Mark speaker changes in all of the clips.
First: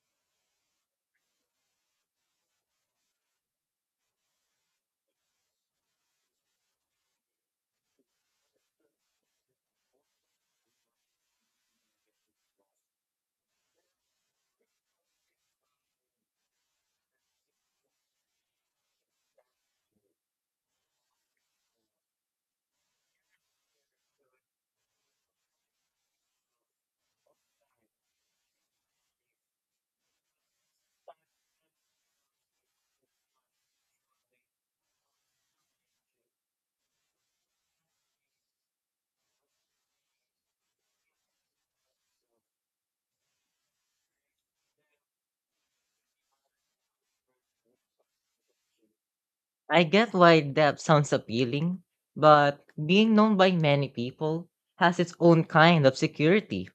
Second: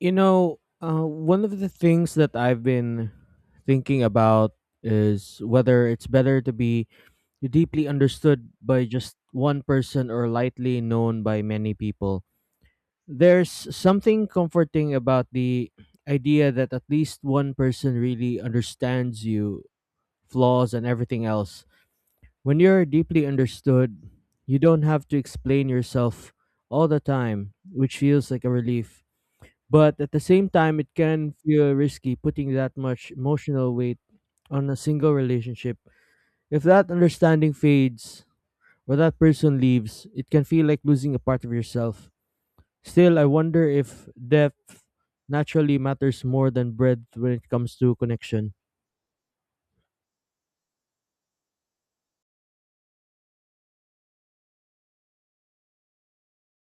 Speaker 1: You know, One of the things that I've been thinking about is whether it's better to be deeply understood by just one person or lightly known by many people. There's something comforting about the idea that at least one person really understands you, flaws, and everything else. When you're deeply understood, you don't have to explain yourself all the time, which feels like a relief. But at the same time, it can feel risky putting that much emotional weight on a single relationship. If that understanding fades or that person leaves, it can feel like losing a part of yourself. Still, I wonder if depth naturally matters more than breadth when it comes to connection.
Speaker 2: I get why depth sounds appealing, but being known by many people has its own kind of security.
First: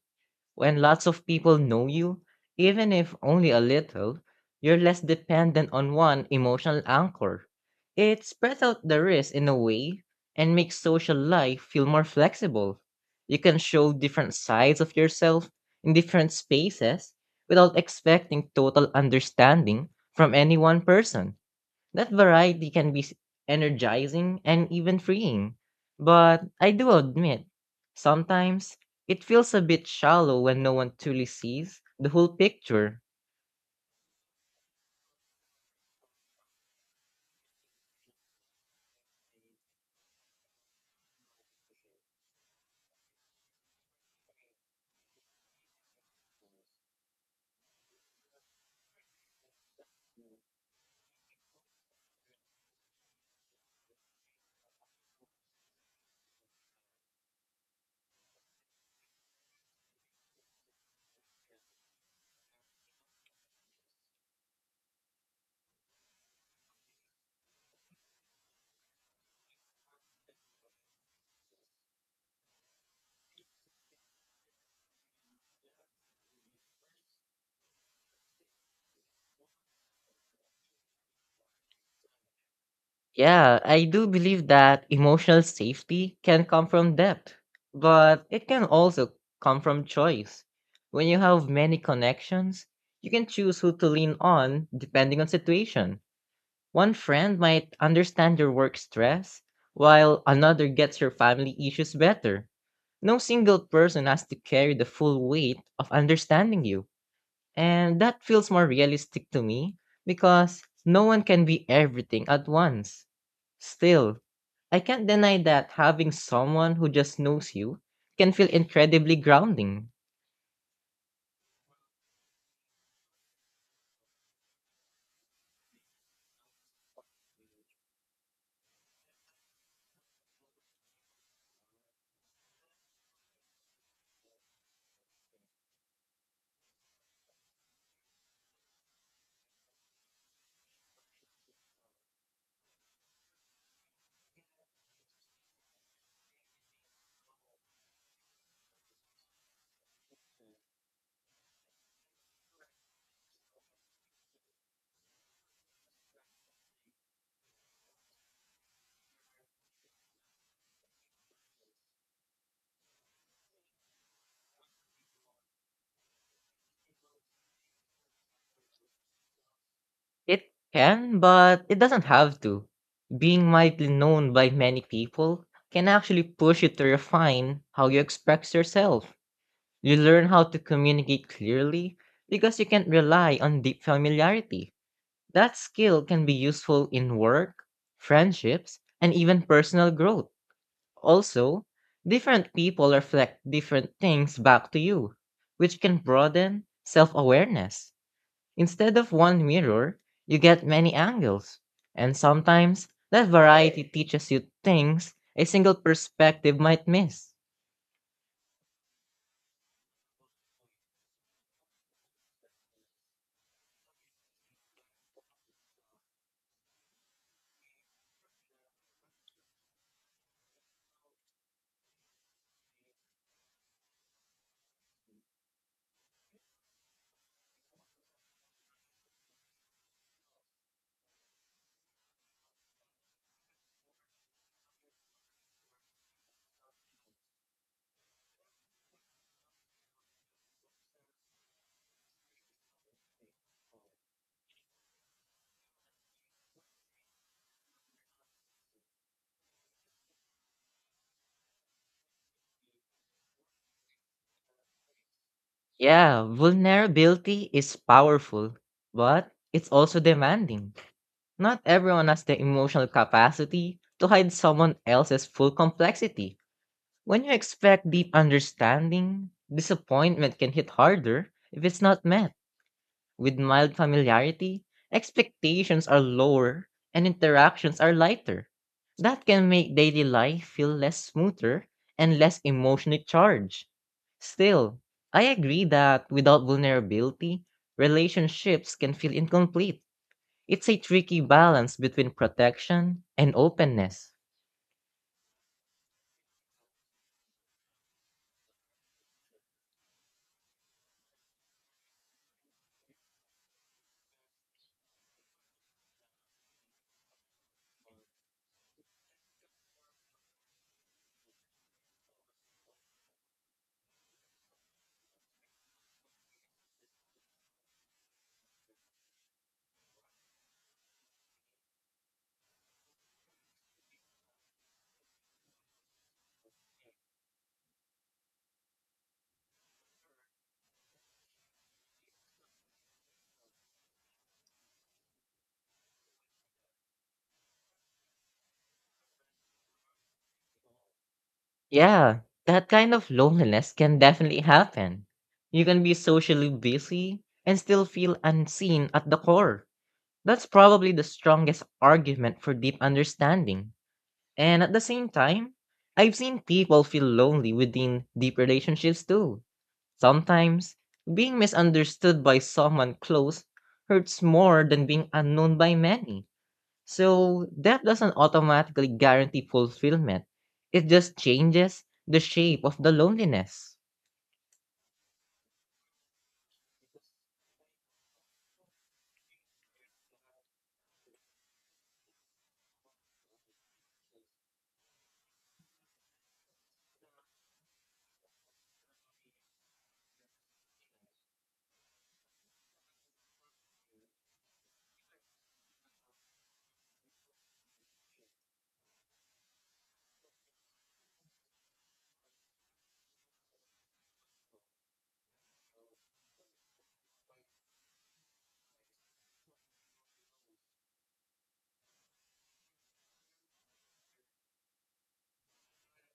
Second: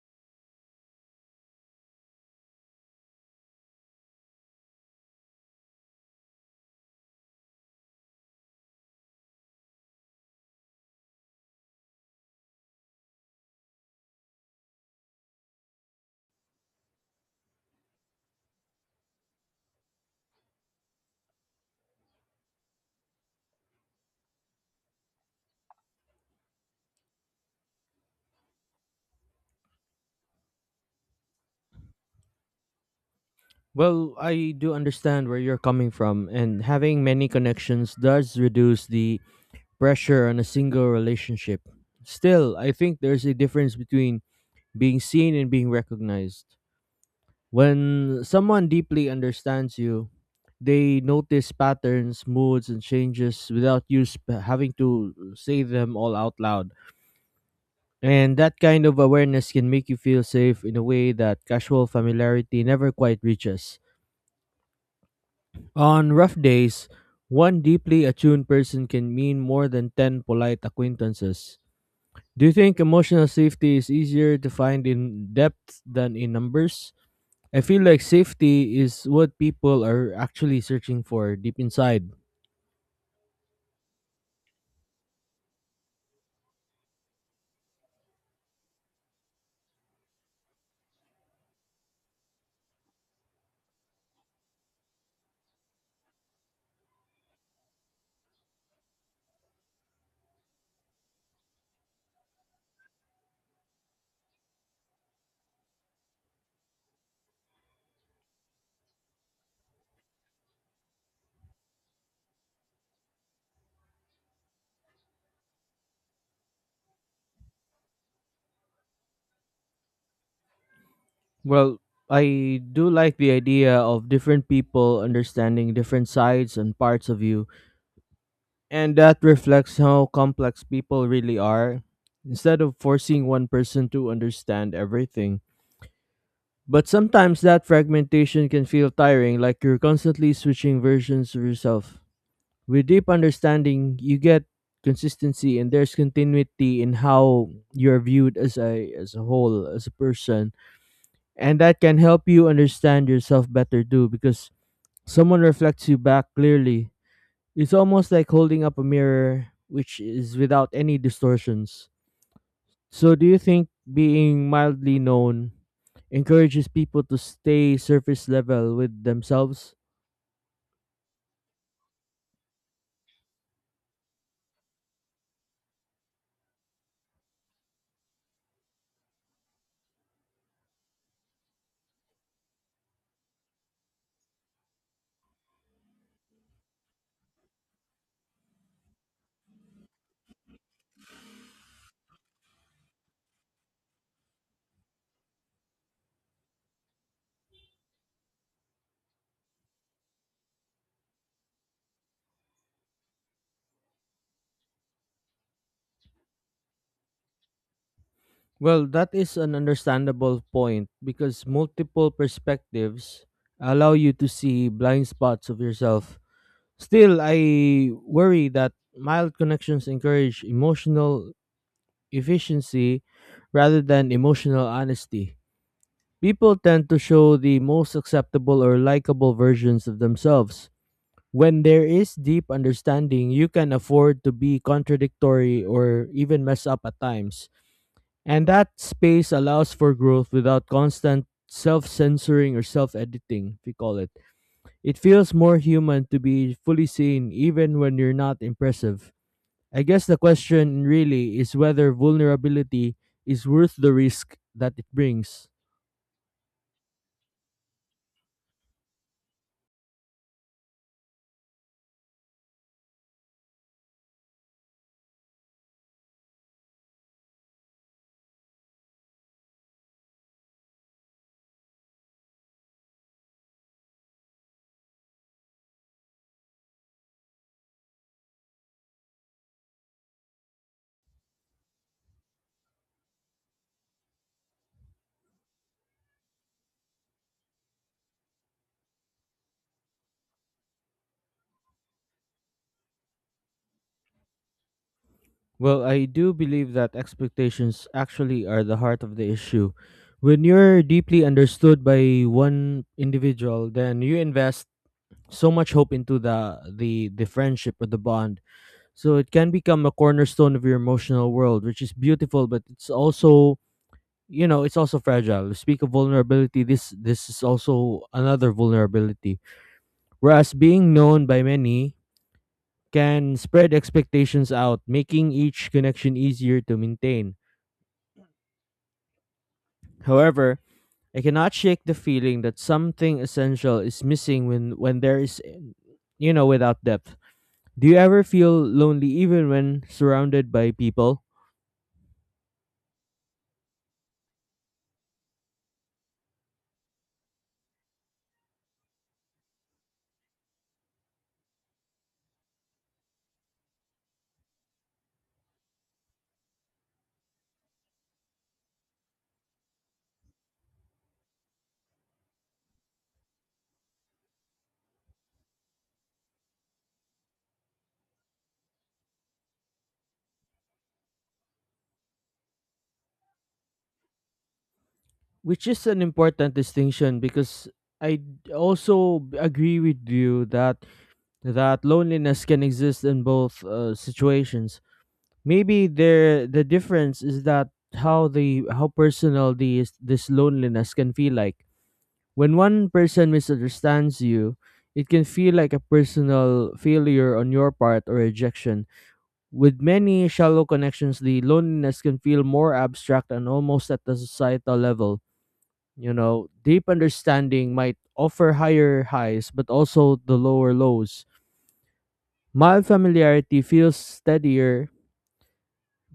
Speaker 2: When lots of people know you, even if only a little, you're less dependent on one emotional anchor. It spreads out the risk in a way and makes social life feel more flexible. You can show different sides of yourself in different spaces without expecting total understanding from any one person. That variety can be energizing and even freeing. But I do admit, sometimes it feels a bit shallow when no one truly sees the whole picture.
Speaker 1: Well, I do understand where you're coming from, and having many connections does reduce the pressure on a single relationship. Still, I think there's a difference between being seen and being recognized. When someone deeply understands you, they notice patterns, moods, and changes without having to say them all out loud. And that kind of awareness can make you feel safe in a way that casual familiarity never quite reaches. On rough days, one deeply attuned person can mean more than 10 polite acquaintances. Do you think emotional safety is easier to find in depth than in numbers? I feel like safety is what people are actually searching for deep inside.
Speaker 2: Yeah, I do believe that emotional safety can come from depth, but it can also come from choice. When you have many connections, you can choose who to lean on depending on situation. One friend might understand your work stress, while another gets your family issues better. No single person has to carry the full weight of understanding you. And that feels more realistic to me because no one can be everything at once. Still, I can't deny that having someone who just knows you can feel incredibly grounding.
Speaker 1: Well, I do like the idea of different people understanding different sides and parts of you, and that reflects how complex people really are, instead of forcing one person to understand everything. But sometimes that fragmentation can feel tiring, like you're constantly switching versions of yourself. With deep understanding you get consistency, and there's continuity in how you're viewed as a whole, as a person, and that can help you understand yourself better too, because someone reflects you back clearly. It's almost like holding up a mirror which is without any distortions. So do you think being mildly known encourages people to stay surface level with themselves?
Speaker 2: It can, but it doesn't have to. Being widely known by many people can actually push you to refine how you express yourself. You learn how to communicate clearly because you can't rely on deep familiarity. That skill can be useful in work, friendships, and even personal growth. Also, different people reflect different things back to you, which can broaden self awareness. Instead of one mirror, you get many angles. And sometimes that variety teaches you things a single perspective might miss.
Speaker 1: Well, that is an understandable point because multiple perspectives allow you to see blind spots of yourself. Still, I worry that mild connections encourage emotional efficiency rather than emotional honesty. People tend to show the most acceptable or likable versions of themselves. When there is deep understanding, you can afford to be contradictory or even mess up at times, and that space allows for growth without constant self censoring or self editing, we call it. It feels more human to be fully seen even when you're not impressive. I guess the question really is whether vulnerability is worth the risk that it brings.
Speaker 2: Yeah, vulnerability is powerful, but it's also demanding. Not everyone has the emotional capacity to hide someone else's full complexity. When you expect deep understanding, disappointment can hit harder if it's not met. With mild familiarity, expectations are lower and interactions are lighter. That can make daily life feel less smoother and less emotionally charged. Still, I agree that without vulnerability, relationships can feel incomplete. It's a tricky balance between protection and openness.
Speaker 1: Well, I do believe that expectations actually are the heart of the issue. When you're deeply understood by one individual, then you invest so much hope into the friendship or the bond. So it can become a cornerstone of your emotional world, which is beautiful, but it's also fragile. Speak of vulnerability, this is also another vulnerability. Whereas being known by many can spread expectations out, making each connection easier to maintain. However, I cannot shake the feeling that something essential is missing when there is, without depth. Do you ever feel lonely even when surrounded by people?
Speaker 2: Yeah, that kind of loneliness can definitely happen. You can be socially busy and still feel unseen at the core. That's probably the strongest argument for deep understanding. And at the same time, I've seen people feel lonely within deep relationships too. Sometimes, being misunderstood by someone close hurts more than being unknown by many. So, that doesn't automatically guarantee fulfillment, it just changes the shape of the loneliness.
Speaker 1: Which is an important distinction because I agree with you that that loneliness can exist in both situations. Maybe there the difference is that how personal these this loneliness can feel like. When one person misunderstands you, it can feel like a personal failure on your part or rejection. With many shallow connections, the loneliness can feel more abstract and almost at the societal level. Deep understanding might offer higher highs, but also the lower lows. Mild familiarity feels steadier,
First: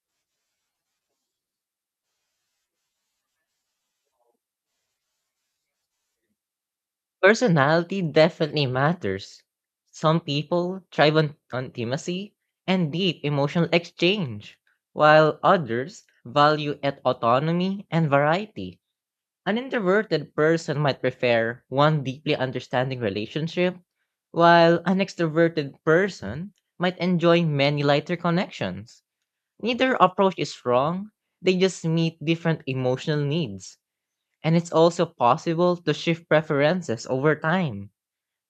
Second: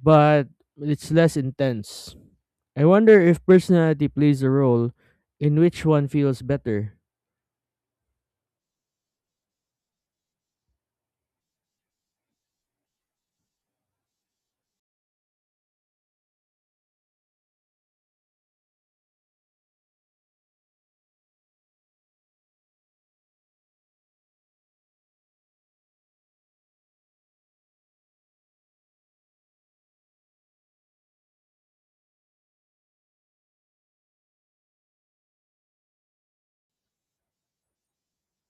Speaker 1: but it's less intense. I wonder if personality plays a role in which one feels better.
Speaker 2: Personality definitely matters. Some people thrive on intimacy and deep emotional exchange, while others value at autonomy and variety. An introverted person might prefer one deeply understanding relationship, while an extroverted person might enjoy many lighter connections. Neither approach is wrong, they just meet different emotional needs, and it's also possible to shift preferences over time.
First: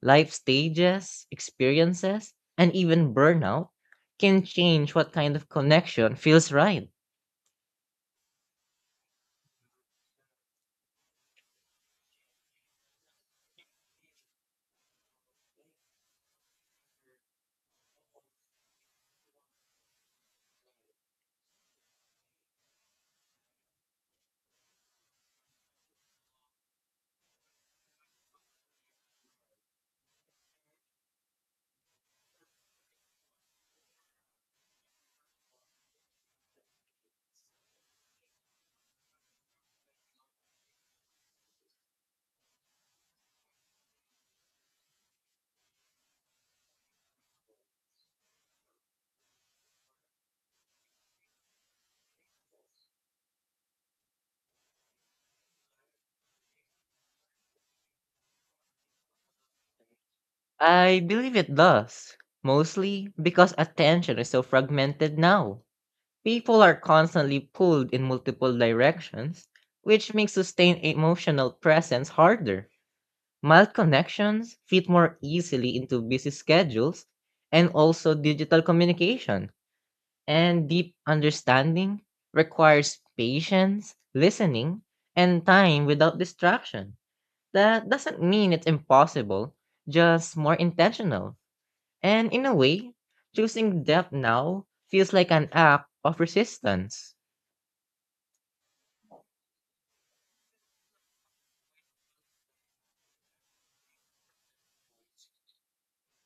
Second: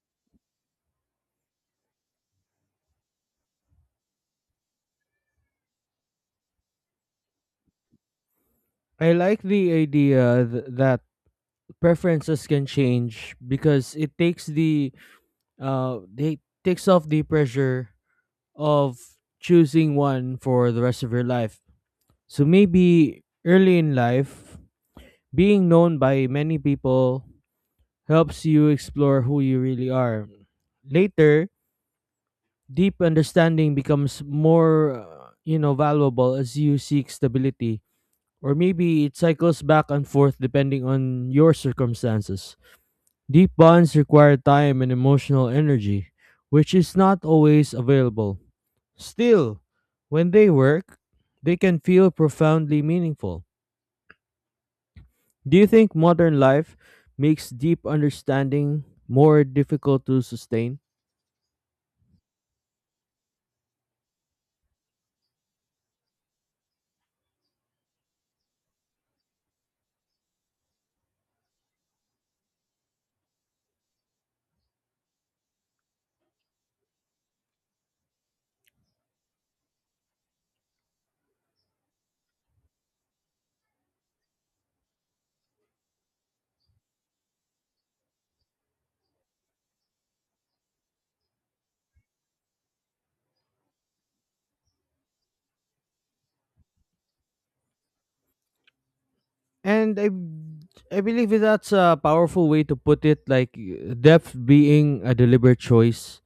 Speaker 2: Life stages, experiences, and even burnout can change what kind of connection feels right.
Speaker 1: I like the idea that preferences can change because it takes the they takes off the pressure of choosing one for the rest of your life. So maybe early in life, being known by many people helps you explore who you really are. Later, deep understanding becomes more, valuable as you seek stability. Or maybe it cycles back and forth depending on your circumstances. Deep bonds require time and emotional energy, which is not always available. Still, when they work, they can feel profoundly meaningful. Do you think modern life makes deep understanding more difficult to sustain?
Speaker 2: I believe it does, mostly because attention is so fragmented now. People are constantly pulled in multiple directions, which makes sustained emotional presence harder. Mild connections fit more easily into busy schedules and also digital communication. And deep understanding requires patience, listening, and time without distraction. That doesn't mean it's impossible, just more intentional. And in a way, choosing depth now feels like an act of resistance.
Speaker 1: And I, I believe that's a powerful way to put it, like depth being a deliberate choice.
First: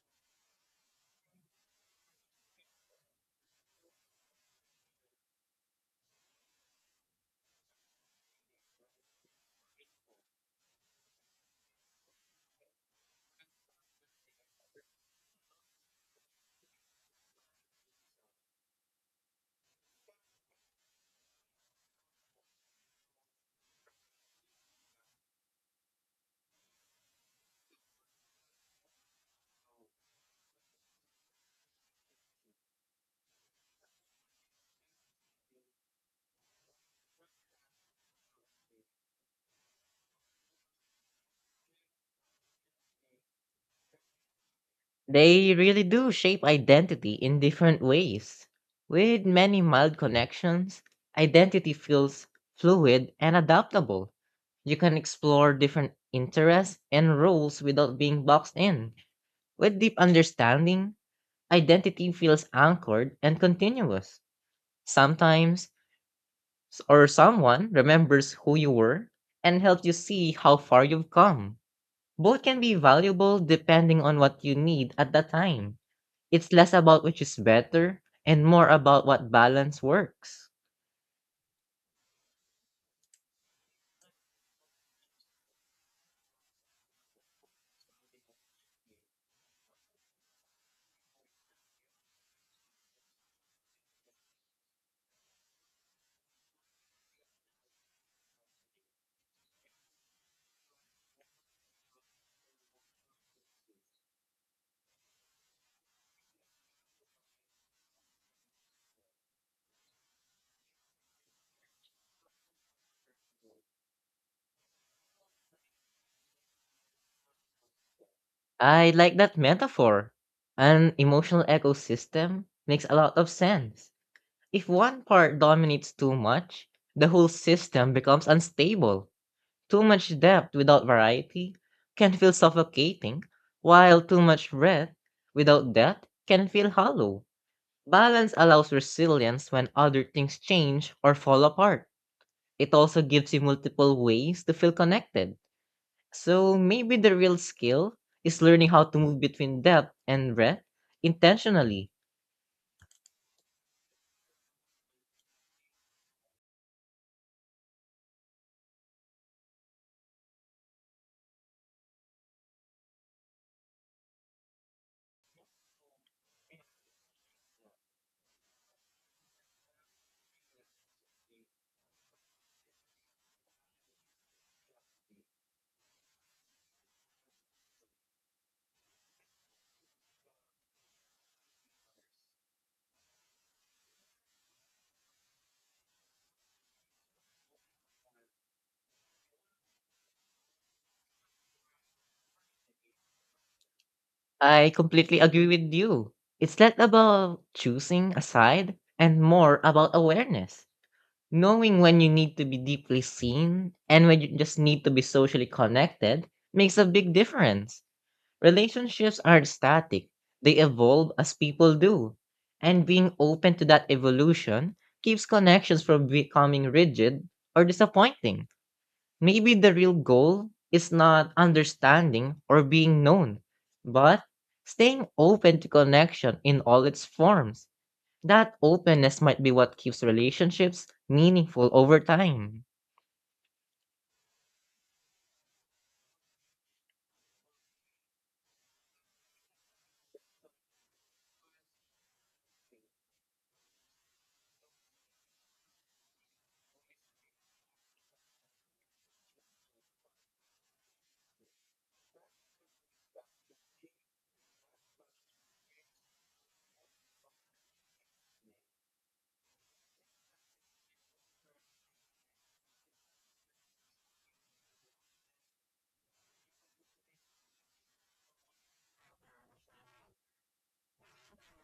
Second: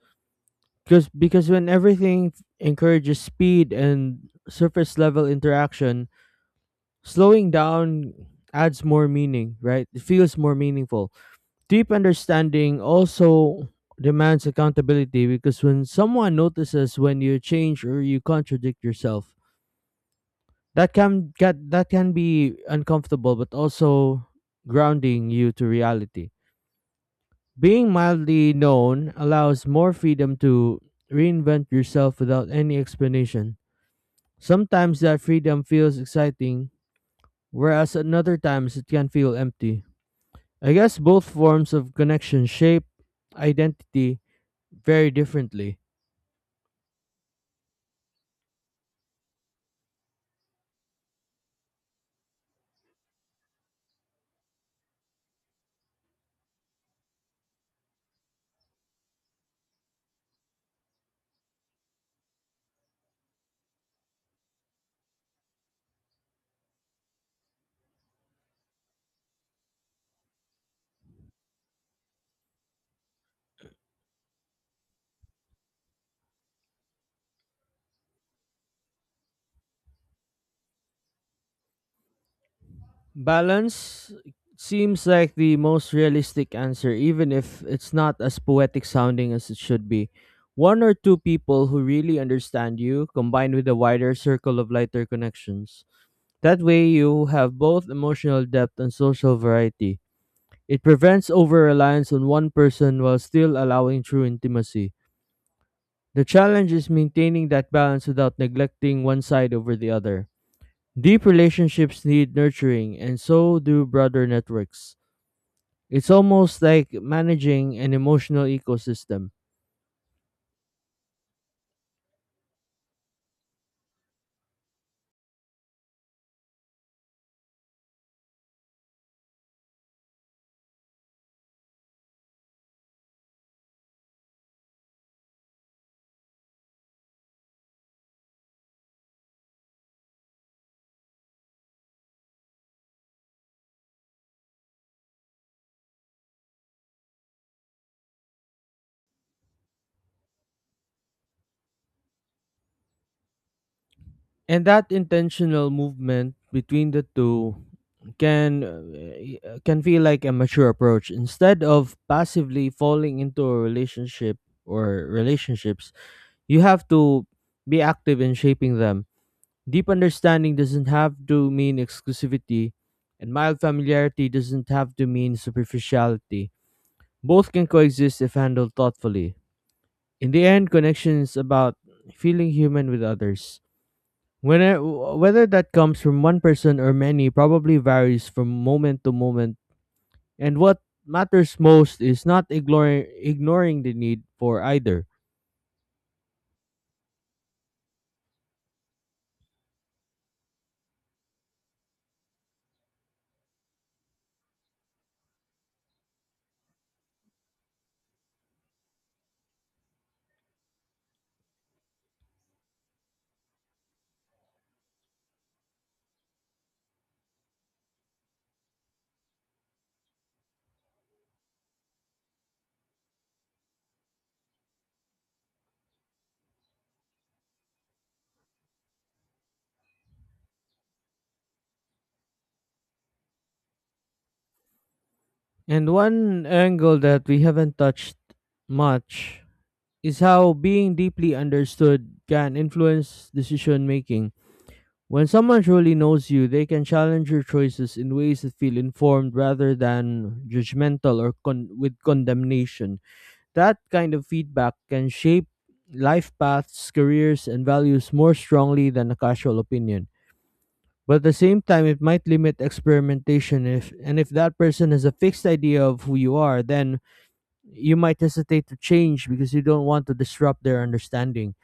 Speaker 1: Because when everything encourages speed and surface level interaction, slowing down adds more meaning, right? It feels more meaningful. Deep understanding also demands accountability because when someone notices when you change or you contradict yourself, that can be uncomfortable but also grounding you to reality. Being mildly known allows more freedom to reinvent yourself without any explanation. Sometimes that freedom feels exciting, whereas at other times it can feel empty. I guess both forms of connection shape identity very
Speaker 2: They
Speaker 1: differently.
Speaker 2: really do shape identity in different ways. With many mild connections, identity feels fluid and adaptable. You can explore different interests and roles without being boxed in. With deep understanding, identity feels anchored and continuous. Sometimes, s- or someone remembers who you were and helps you see how far you've come. Both can be valuable depending on what you need at the time. It's less about which is better and more about what balance works.
Speaker 1: Balance seems like the most realistic answer, even if it's not as poetic sounding as it should be. One or two people who really understand you, combined with a wider circle of lighter connections. That way, you have both emotional depth and social variety. It prevents over reliance on one person while still allowing true intimacy. The challenge is maintaining that balance without neglecting one side over the other. Deep relationships need nurturing, and so do broader networks. It's almost like managing an emotional
Speaker 2: I like
Speaker 1: ecosystem.
Speaker 2: that metaphor. An emotional ecosystem makes a lot of sense. If one part dominates too much, the whole system becomes unstable. Too much depth without variety can feel suffocating, while too much breadth without depth can feel hollow. Balance allows resilience when other things change or fall apart. It also gives you multiple ways to feel connected. So maybe the real skill is learning how to move between depth and breadth intentionally.
Speaker 1: And that intentional movement between the two can feel like a mature approach instead of passively falling into a relationship or relationships. You have to be active in shaping them. Deep understanding doesn't have to mean exclusivity, and mild familiarity doesn't have to mean superficiality. Both can coexist if handled thoughtfully. In the end, connection is about feeling human with others. Whether that comes from one person or many probably varies from moment to moment, and what matters most is not ignoring the need for
Speaker 2: I
Speaker 1: either.
Speaker 2: completely agree with you. It's not about choosing a side and more about awareness. Knowing when you need to be deeply seen and when you just need to be socially connected makes a big difference. Relationships aren't static, they evolve as people do. And being open to that evolution keeps connections from becoming rigid or disappointing. Maybe the real goal is not understanding or being known, but staying open to connection in all its forms. That openness might be what keeps relationships meaningful over time.
Speaker 1: And one angle that we haven't touched much is how being deeply understood can influence decision making. When someone truly knows you, they can challenge your choices in ways that feel informed rather than judgmental or with condemnation. That kind of feedback can shape life paths, careers, and values more strongly than a casual opinion. But at the same time, it might limit experimentation if that person has a fixed idea of who you are, then you might hesitate to change because you don't want to disrupt their understanding.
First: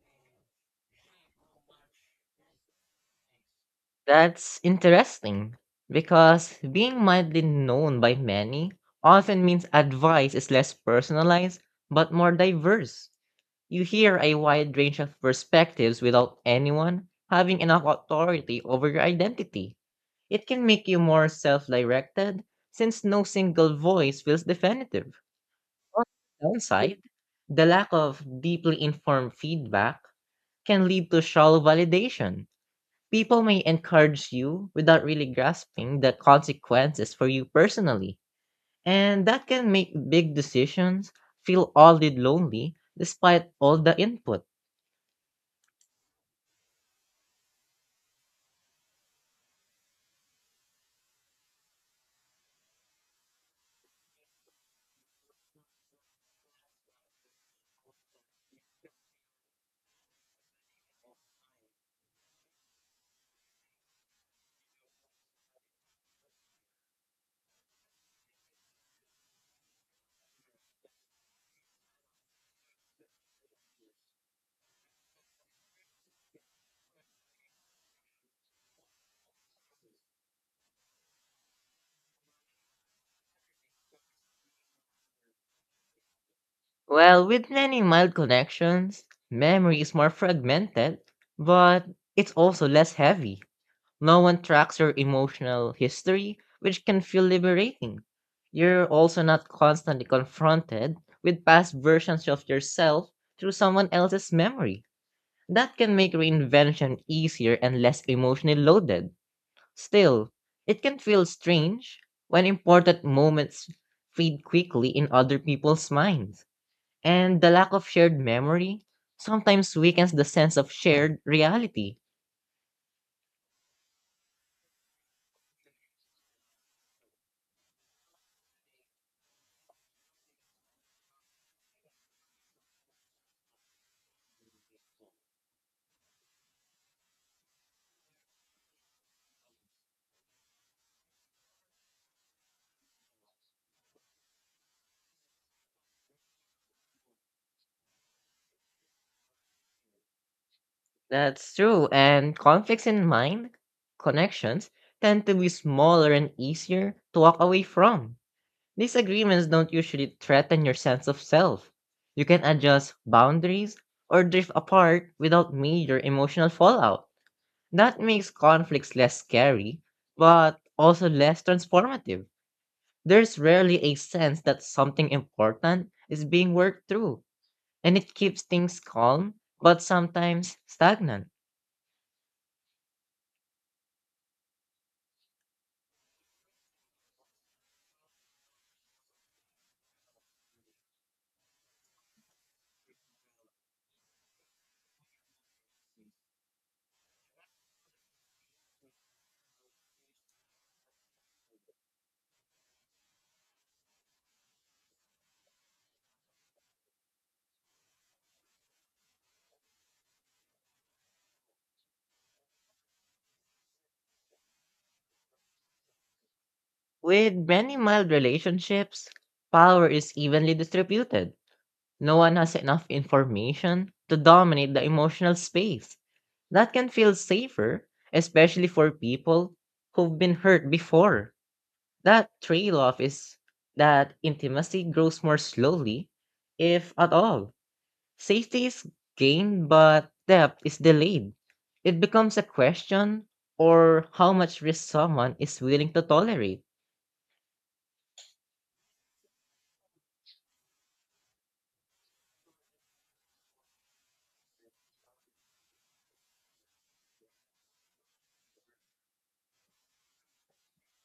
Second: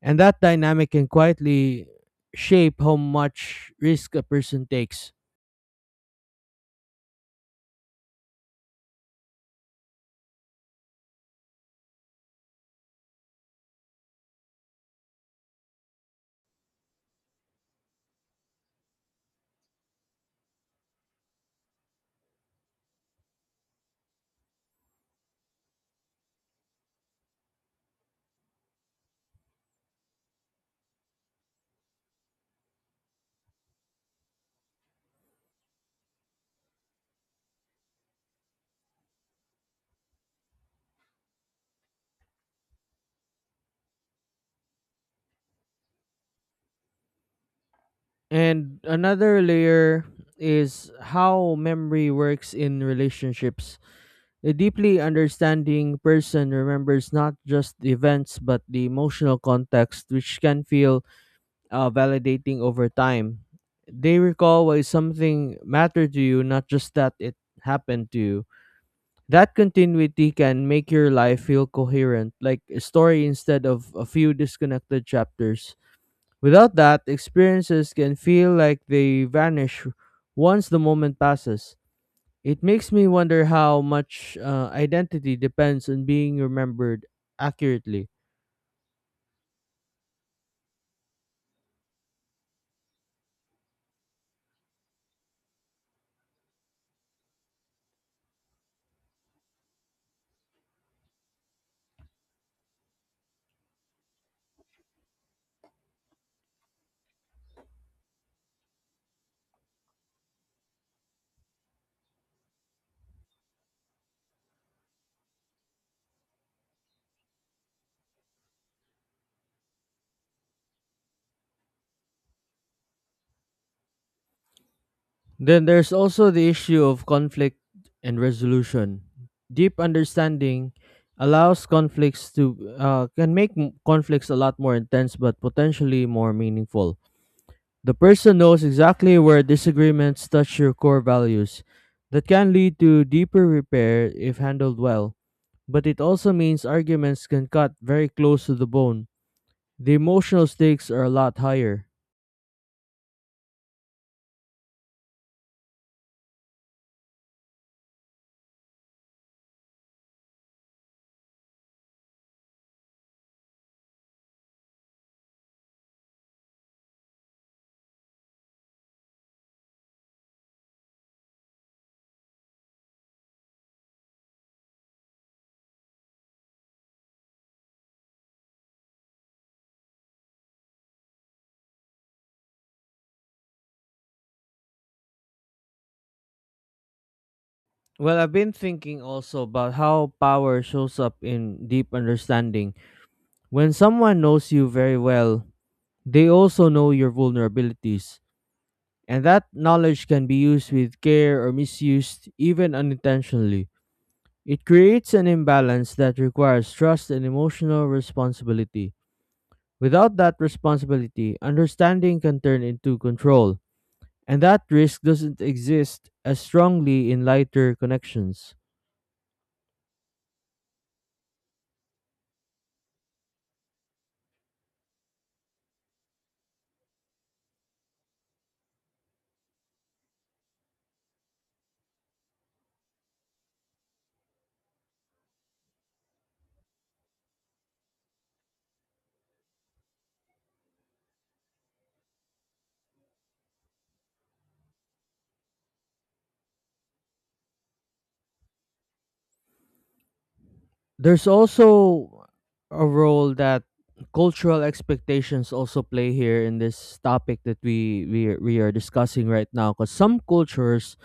Speaker 1: And that dynamic can quietly shape how much risk a
Speaker 2: That's
Speaker 1: person takes.
Speaker 2: interesting because being widely known by many often means advice is less personalized but more diverse. You hear a wide range of perspectives without anyone having enough authority over your identity. It can make you more self directed since no single voice feels definitive. On the downside, the lack of deeply informed feedback can lead to shallow validation. People may encourage you without really grasping the consequences for you personally, and that can make big decisions feel oddly lonely despite all the input.
Speaker 1: And another layer is how memory works in relationships. A deeply understanding person remembers not just the events but the emotional context, which can feel validating over time. They recall why something mattered to you, not just that it happened to you. That continuity can make your life feel coherent, like a story instead of a few disconnected chapters. Without that, experiences can feel like they vanish once the moment passes. It makes me wonder how much identity depends on being remembered
Speaker 2: Well, with many
Speaker 1: accurately.
Speaker 2: mild connections, memory is more fragmented, but it's also less heavy. No one tracks your emotional history, which can feel liberating. You're also not constantly confronted with past versions of yourself through someone else's memory. That can make reinvention easier and less emotionally loaded. Still, it can feel strange when important moments fade quickly in other people's minds, and the lack of shared memory sometimes weakens the sense of shared reality.
Speaker 1: Then there's also the issue of conflict and resolution. Deep understanding allows conflicts to can make conflicts a lot more intense but potentially more meaningful. The person knows exactly where disagreements touch your core values. That can lead to deeper repair if handled well, but it also means arguments can cut very close to the bone. The emotional stakes are a lot
Speaker 2: That's
Speaker 1: higher.
Speaker 2: true, and conflicts in mind, connections, tend to be smaller and easier to walk away from. Disagreements don't usually threaten your sense of self. You can adjust boundaries or drift apart without major emotional fallout. That makes conflicts less scary, but also less transformative. There's rarely a sense that something important is being worked through, and it keeps things calm, but sometimes stagnant.
Speaker 1: Well, I've been thinking also about how power shows up in deep understanding. When someone knows you very well, they also know your vulnerabilities, and that knowledge can be used with care or misused, even unintentionally. It creates an imbalance that requires trust and emotional responsibility. Without that responsibility, understanding can turn into control, and that risk doesn't exist as strongly in
Speaker 2: With
Speaker 1: lighter
Speaker 2: many mild
Speaker 1: connections.
Speaker 2: relationships, power is evenly distributed. No one has enough information to dominate the emotional space. That can feel safer, especially for people who've been hurt before. That trade off is that intimacy grows more slowly, if at all. Safety is gained, but depth is delayed. It becomes a question or how much risk someone is willing to tolerate.
Speaker 1: There's also a role that cultural expectations also play here in this topic that we are discussing right now, because some cultures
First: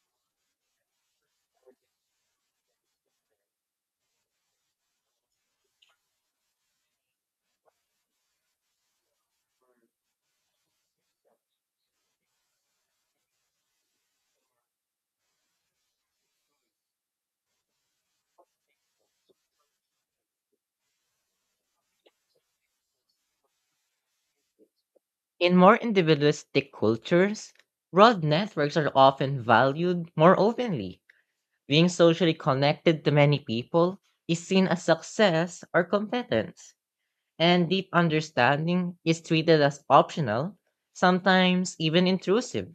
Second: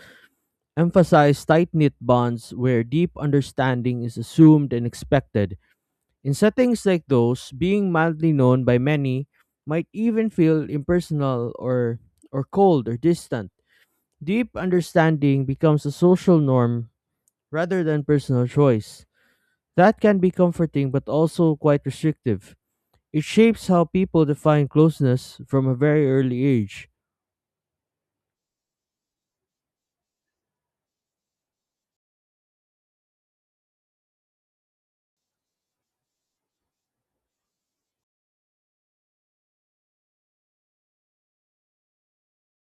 Speaker 1: emphasize tight-knit bonds where deep understanding is assumed and expected. In settings like those, being mildly known by many might even feel impersonal, or cold or distant. Deep understanding becomes a social norm rather than personal choice. That can be comforting but also quite restrictive. It shapes how people define closeness
Speaker 2: In
Speaker 1: from a
Speaker 2: more
Speaker 1: very early
Speaker 2: individualistic
Speaker 1: age.
Speaker 2: cultures, broad networks are often valued more openly. Being socially connected to many people is seen as success or competence, and deep understanding is treated as optional, sometimes even intrusive.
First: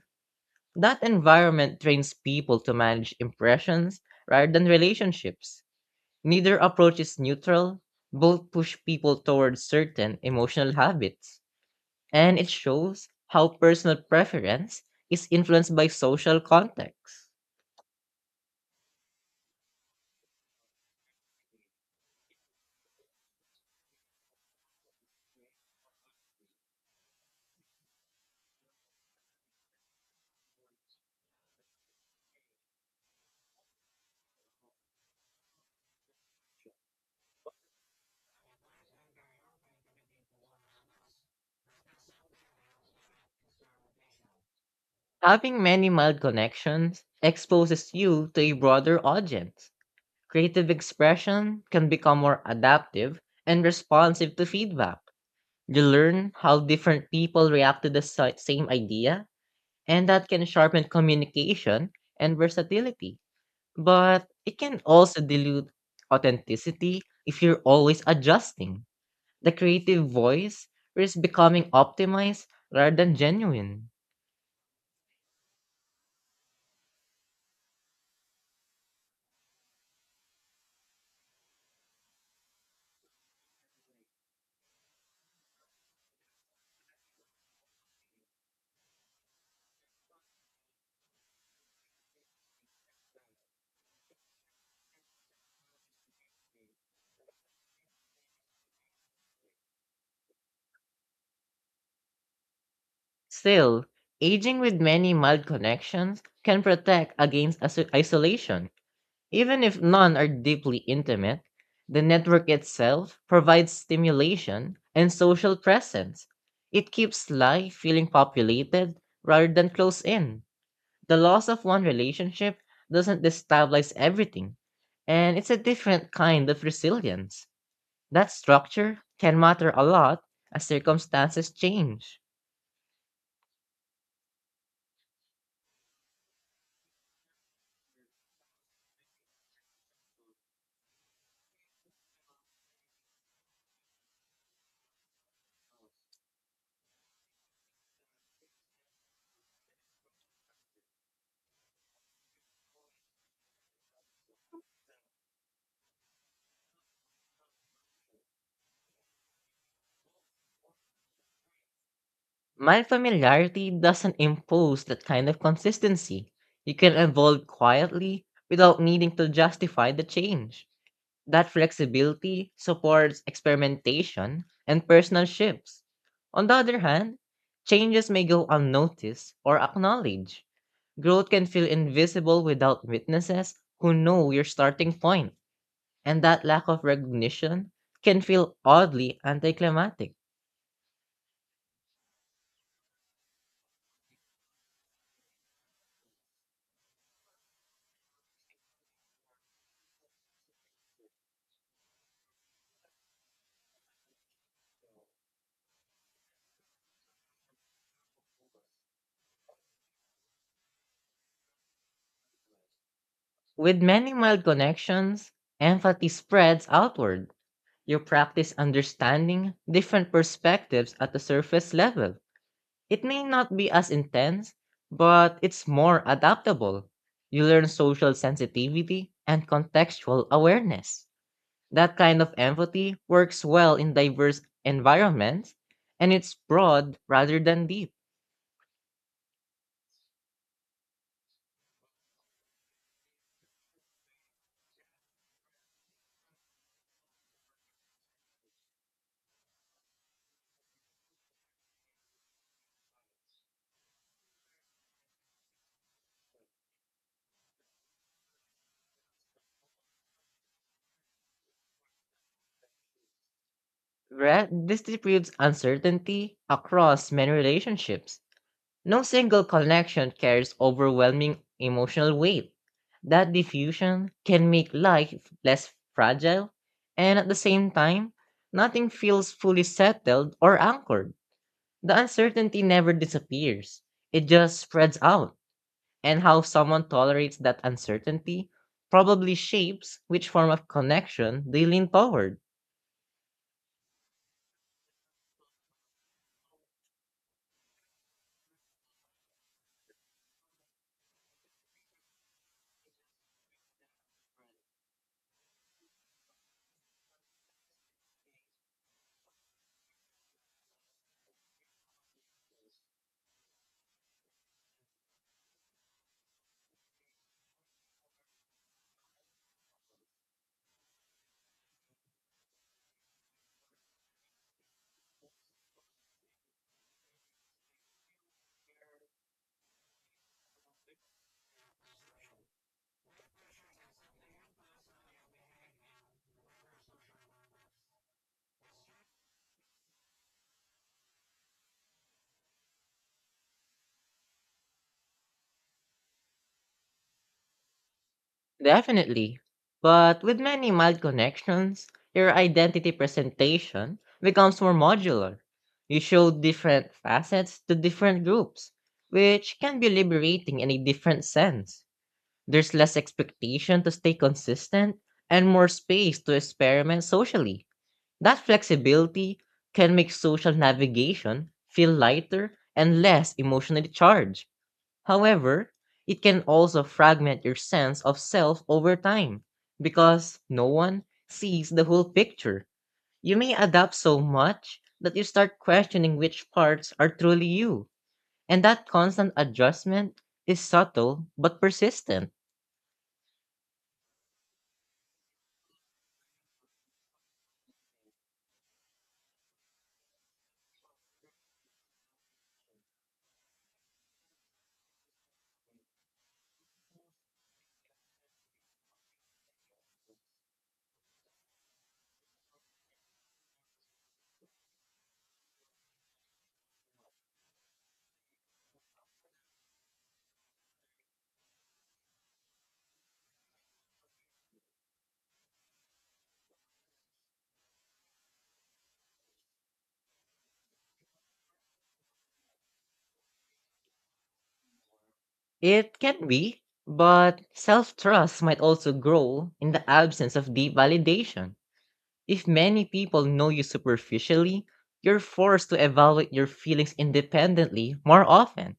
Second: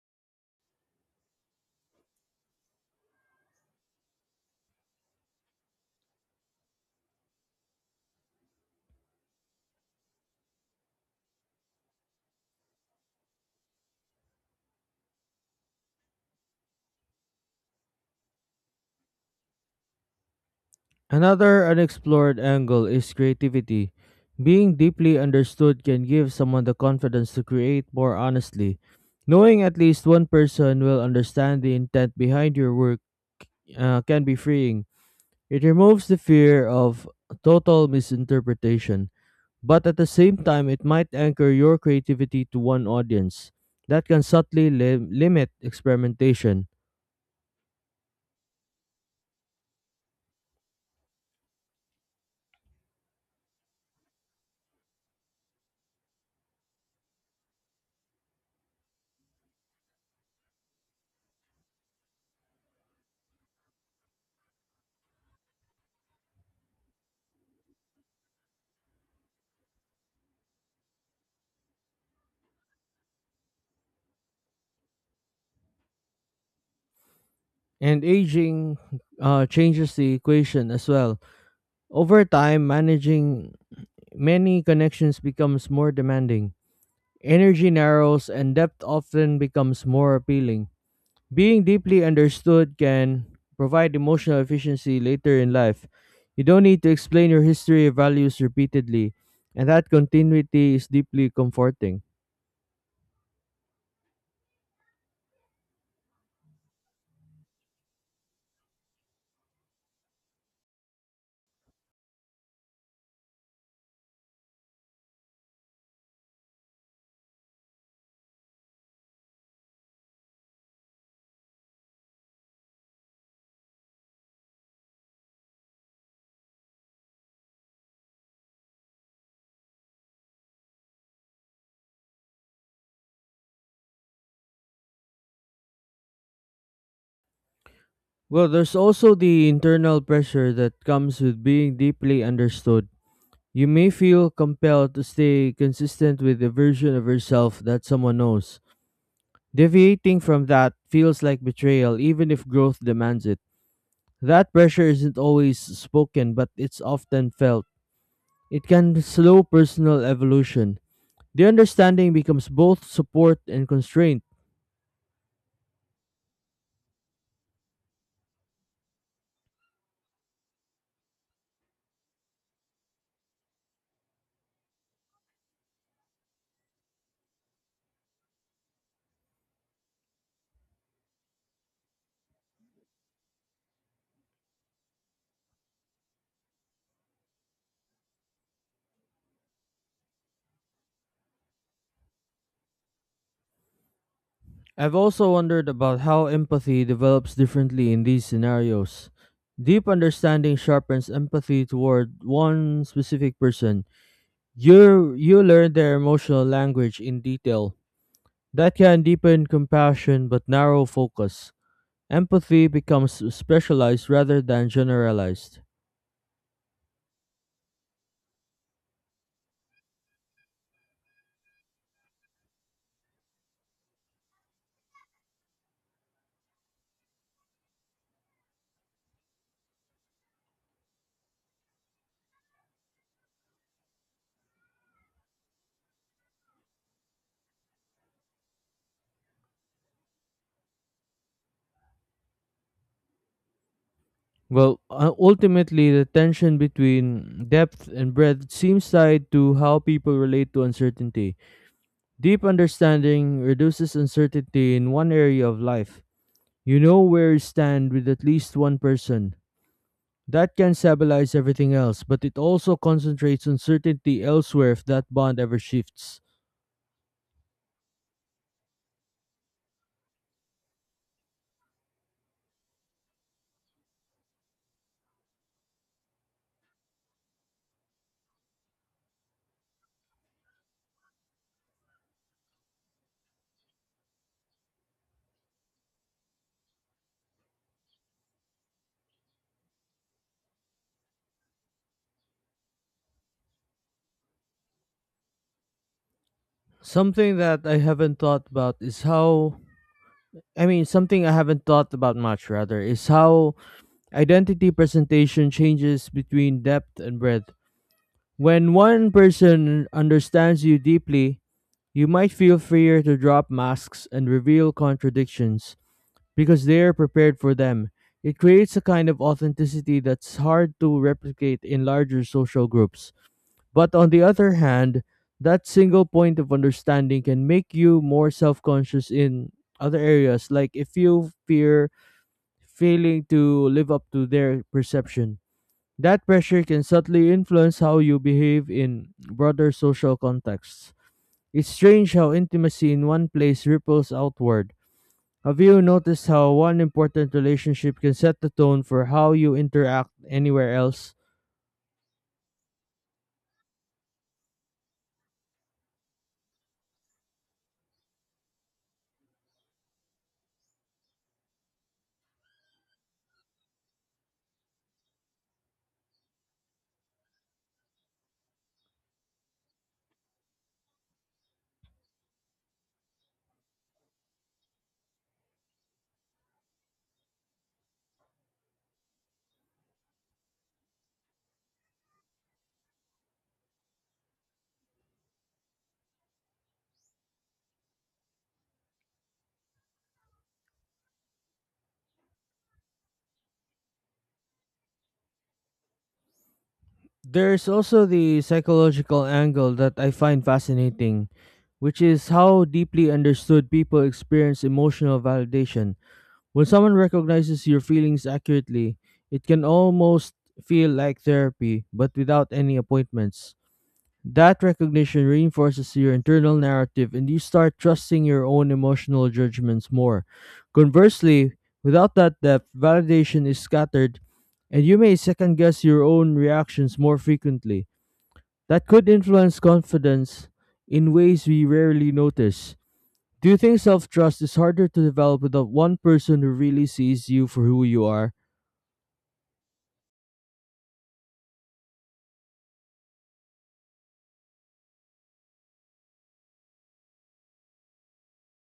Speaker 2: That environment trains people to manage impressions rather than relationships. Neither approach is neutral, both push people towards certain emotional habits and it shows how personal preference is influenced by social context.
Speaker 1: Another unexplored angle is creativity. Being deeply understood can give someone the confidence to create more honestly. Knowing at least one person will understand the intent behind your work can be freeing. It removes the fear of total misinterpretation, but at the same time, it might anchor your creativity to one audience. That can subtly limit
Speaker 2: Having many mild
Speaker 1: experimentation.
Speaker 2: connections exposes you to a broader audience. Creative expression can become more adaptive and responsive to feedback. You learn how different people react to the same idea, and that can sharpen communication and versatility. But it can also dilute authenticity if you're always adjusting. The creative voice is becoming optimized rather than genuine.
Speaker 1: And aging changes the equation as well. Over time, managing many connections becomes more demanding. Energy narrows and depth often becomes more appealing. Being deeply understood can provide emotional efficiency later in life. You don't need to explain your history or values repeatedly, and that continuity is deeply comforting.
Speaker 2: Still, aging with many mild connections can protect against isolation. Even if none are deeply intimate, the network itself provides stimulation and social presence. It keeps life feeling populated rather than close in. The loss of one relationship doesn't destabilize everything, and it's a different kind of resilience. That structure can matter a lot as circumstances change.
Speaker 1: Well, there's also the internal pressure that comes with being deeply understood. You may feel compelled to stay consistent with the version of yourself that someone knows. Deviating from that feels like betrayal, even if growth demands it. That pressure isn't always spoken, but it's often felt. It can slow personal evolution. The understanding becomes
Speaker 2: My
Speaker 1: both support and
Speaker 2: familiarity doesn't
Speaker 1: constraint.
Speaker 2: impose that kind of consistency. You can evolve quietly without needing to justify the change. That flexibility supports experimentation and personal shifts. On the other hand, changes may go unnoticed or acknowledged. Growth can feel invisible without witnesses who know your starting point, and that lack of recognition can feel oddly anticlimactic.
Speaker 1: I've also wondered about how empathy develops differently in these scenarios. Deep understanding sharpens empathy toward one specific person. You learn their emotional language in detail. That can deepen compassion but narrow focus. Empathy becomes
Speaker 2: With
Speaker 1: specialized
Speaker 2: many
Speaker 1: rather
Speaker 2: mild
Speaker 1: than
Speaker 2: connections,
Speaker 1: generalized.
Speaker 2: empathy spreads outward. You practice understanding different perspectives at the surface level. It may not be as intense, but it's more adaptable. You learn social sensitivity and contextual awareness. That kind of empathy works well in diverse environments, and it's broad rather than deep.
Speaker 1: Ultimately, the tension between depth and breadth seems tied to how people relate to uncertainty. Deep understanding reduces uncertainty in one area of life. You know where you stand with at least one person. That can stabilize everything else, but it also concentrates uncertainty elsewhere
Speaker 2: This
Speaker 1: if that
Speaker 2: disputes
Speaker 1: bond ever shifts.
Speaker 2: uncertainty across many relationships. No single connection carries overwhelming emotional weight. That diffusion can make life less fragile, and at the same time, nothing feels fully settled or anchored. The uncertainty never disappears, it just spreads out, and how someone tolerates that uncertainty probably shapes which form of connection they lean toward.
Speaker 1: Something that I haven't thought about is how I mean, Something I haven't thought about much, rather, is how identity presentation changes between depth and breadth. When one person understands you deeply, you might feel freer to drop masks and reveal contradictions because they are prepared for them. It creates a kind of authenticity that's hard to replicate in larger social groups. But on the other hand, that single point of understanding can make you more self conscious in other areas, like if you fear failing to live up to their perception. That pressure can subtly influence how you behave in broader social contexts. It's strange how intimacy in one place ripples outward. Have you noticed how one important relationship can set the tone for how
Speaker 2: Definitely.
Speaker 1: you interact
Speaker 2: But with many
Speaker 1: anywhere
Speaker 2: mild
Speaker 1: else?
Speaker 2: connections, your identity presentation becomes more modular. You show different facets to different groups, which can be liberating in a different sense. There's less expectation to stay consistent and more space to experiment socially. That flexibility can make social navigation feel lighter and less emotionally charged. However, it can also fragment your sense of self over time because no one sees the whole picture. You may adapt so much that you start questioning which parts are truly you. And that constant adjustment is subtle but persistent.
Speaker 1: There's also the psychological angle that I find fascinating, which is how deeply understood people experience emotional validation. When someone recognizes your feelings accurately, it can almost feel like therapy, but without any appointments. That recognition reinforces your internal narrative and you start trusting your own emotional judgments more. Conversely, without that depth, validation is scattered and you may second guess your own reactions more frequently. That could influence confidence in ways we rarely notice. Do you think self trust is harder to develop without one
Speaker 2: It can
Speaker 1: person who
Speaker 2: be,
Speaker 1: really sees
Speaker 2: but
Speaker 1: you for who
Speaker 2: self
Speaker 1: you are?
Speaker 2: trust might also grow in the absence of deep validation. If many people know you superficially, you're forced to evaluate your feelings independently more often.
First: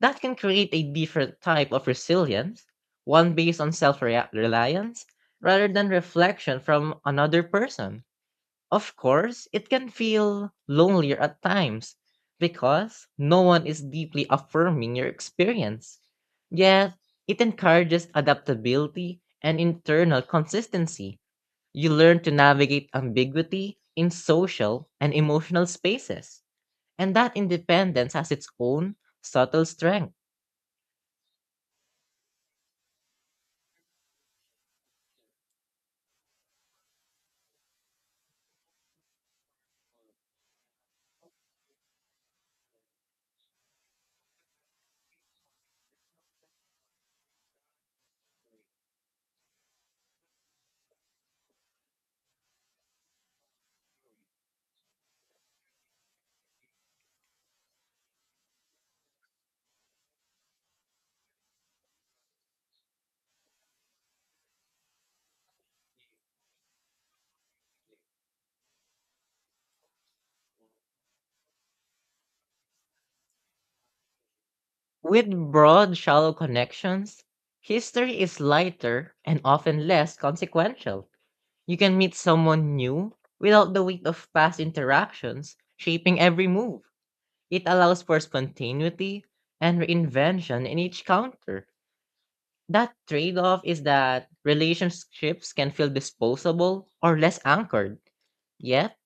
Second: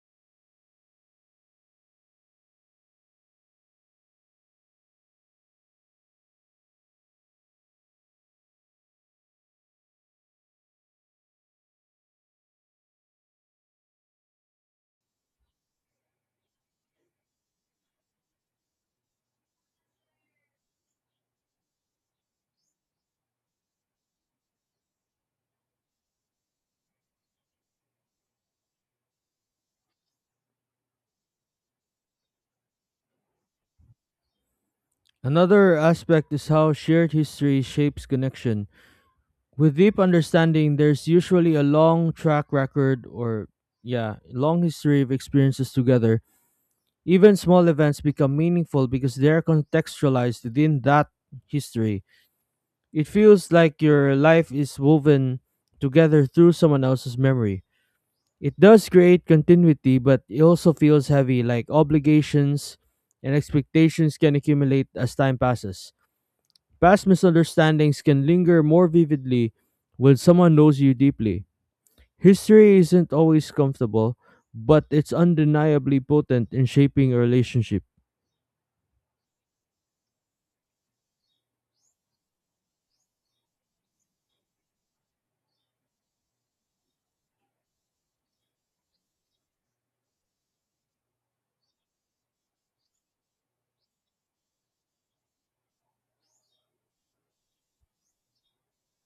Speaker 2: That can create a different type of resilience, one based on self reliance rather than reflection from another person. Of course, it can feel lonelier at times because no one is deeply affirming your experience. Yet, it encourages adaptability and internal consistency. You learn to navigate ambiguity in social and emotional spaces, and that independence has its own subtle strength.
Speaker 1: Another aspect is how shared history shapes connection. With deep understanding, there's usually a long track record or, yeah, long history of experiences together. Even small events become meaningful because they're contextualized within that history. It feels like your life is woven together through someone else's memory. It does create continuity, but it also feels heavy, like obligations and expectations can accumulate as time passes. Past misunderstandings can linger more vividly when someone knows you deeply. History isn't always comfortable, but it's
Speaker 2: With broad,
Speaker 1: undeniably
Speaker 2: shallow
Speaker 1: potent in shaping a
Speaker 2: connections,
Speaker 1: relationship.
Speaker 2: history is lighter and often less consequential. You can meet someone new without the weight of past interactions shaping every move. It allows for spontaneity and reinvention in each counter. That trade off is that relationships can feel disposable or less anchored. Yet,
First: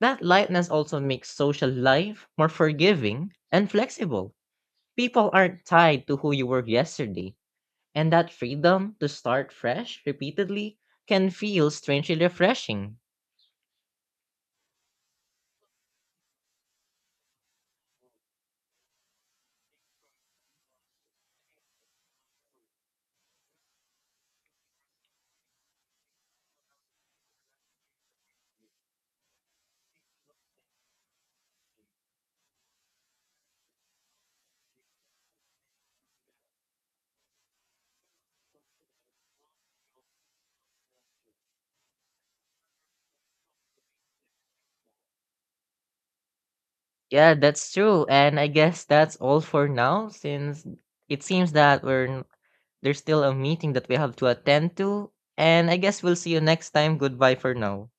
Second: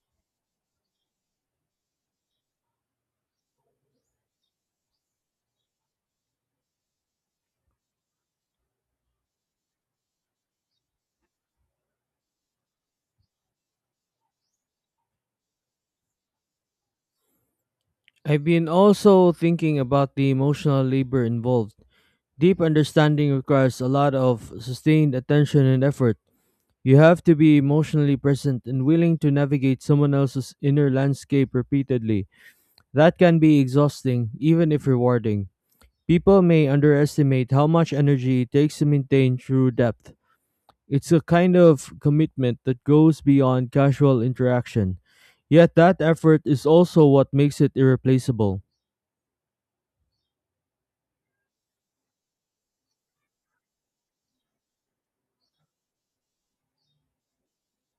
Speaker 2: that lightness also makes social life more forgiving and flexible. People aren't tied to who you were yesterday and that freedom to start fresh repeatedly can feel strangely refreshing.
Speaker 1: I've been also thinking about the emotional labor involved. Deep understanding requires a lot of sustained attention and effort. You have to be emotionally present and willing to navigate someone else's inner landscape repeatedly. That can be exhausting, even if rewarding. People may underestimate how much energy it takes to maintain true depth. It's a kind of commitment that goes beyond casual interaction. Yet that effort is also what
Speaker 2: Yeah,
Speaker 1: makes
Speaker 2: that's
Speaker 1: it
Speaker 2: true. And I
Speaker 1: irreplaceable.
Speaker 2: guess that's all for now since it seems that there's still a meeting that we have to attend to. And I guess we'll see you next time. Goodbye for now.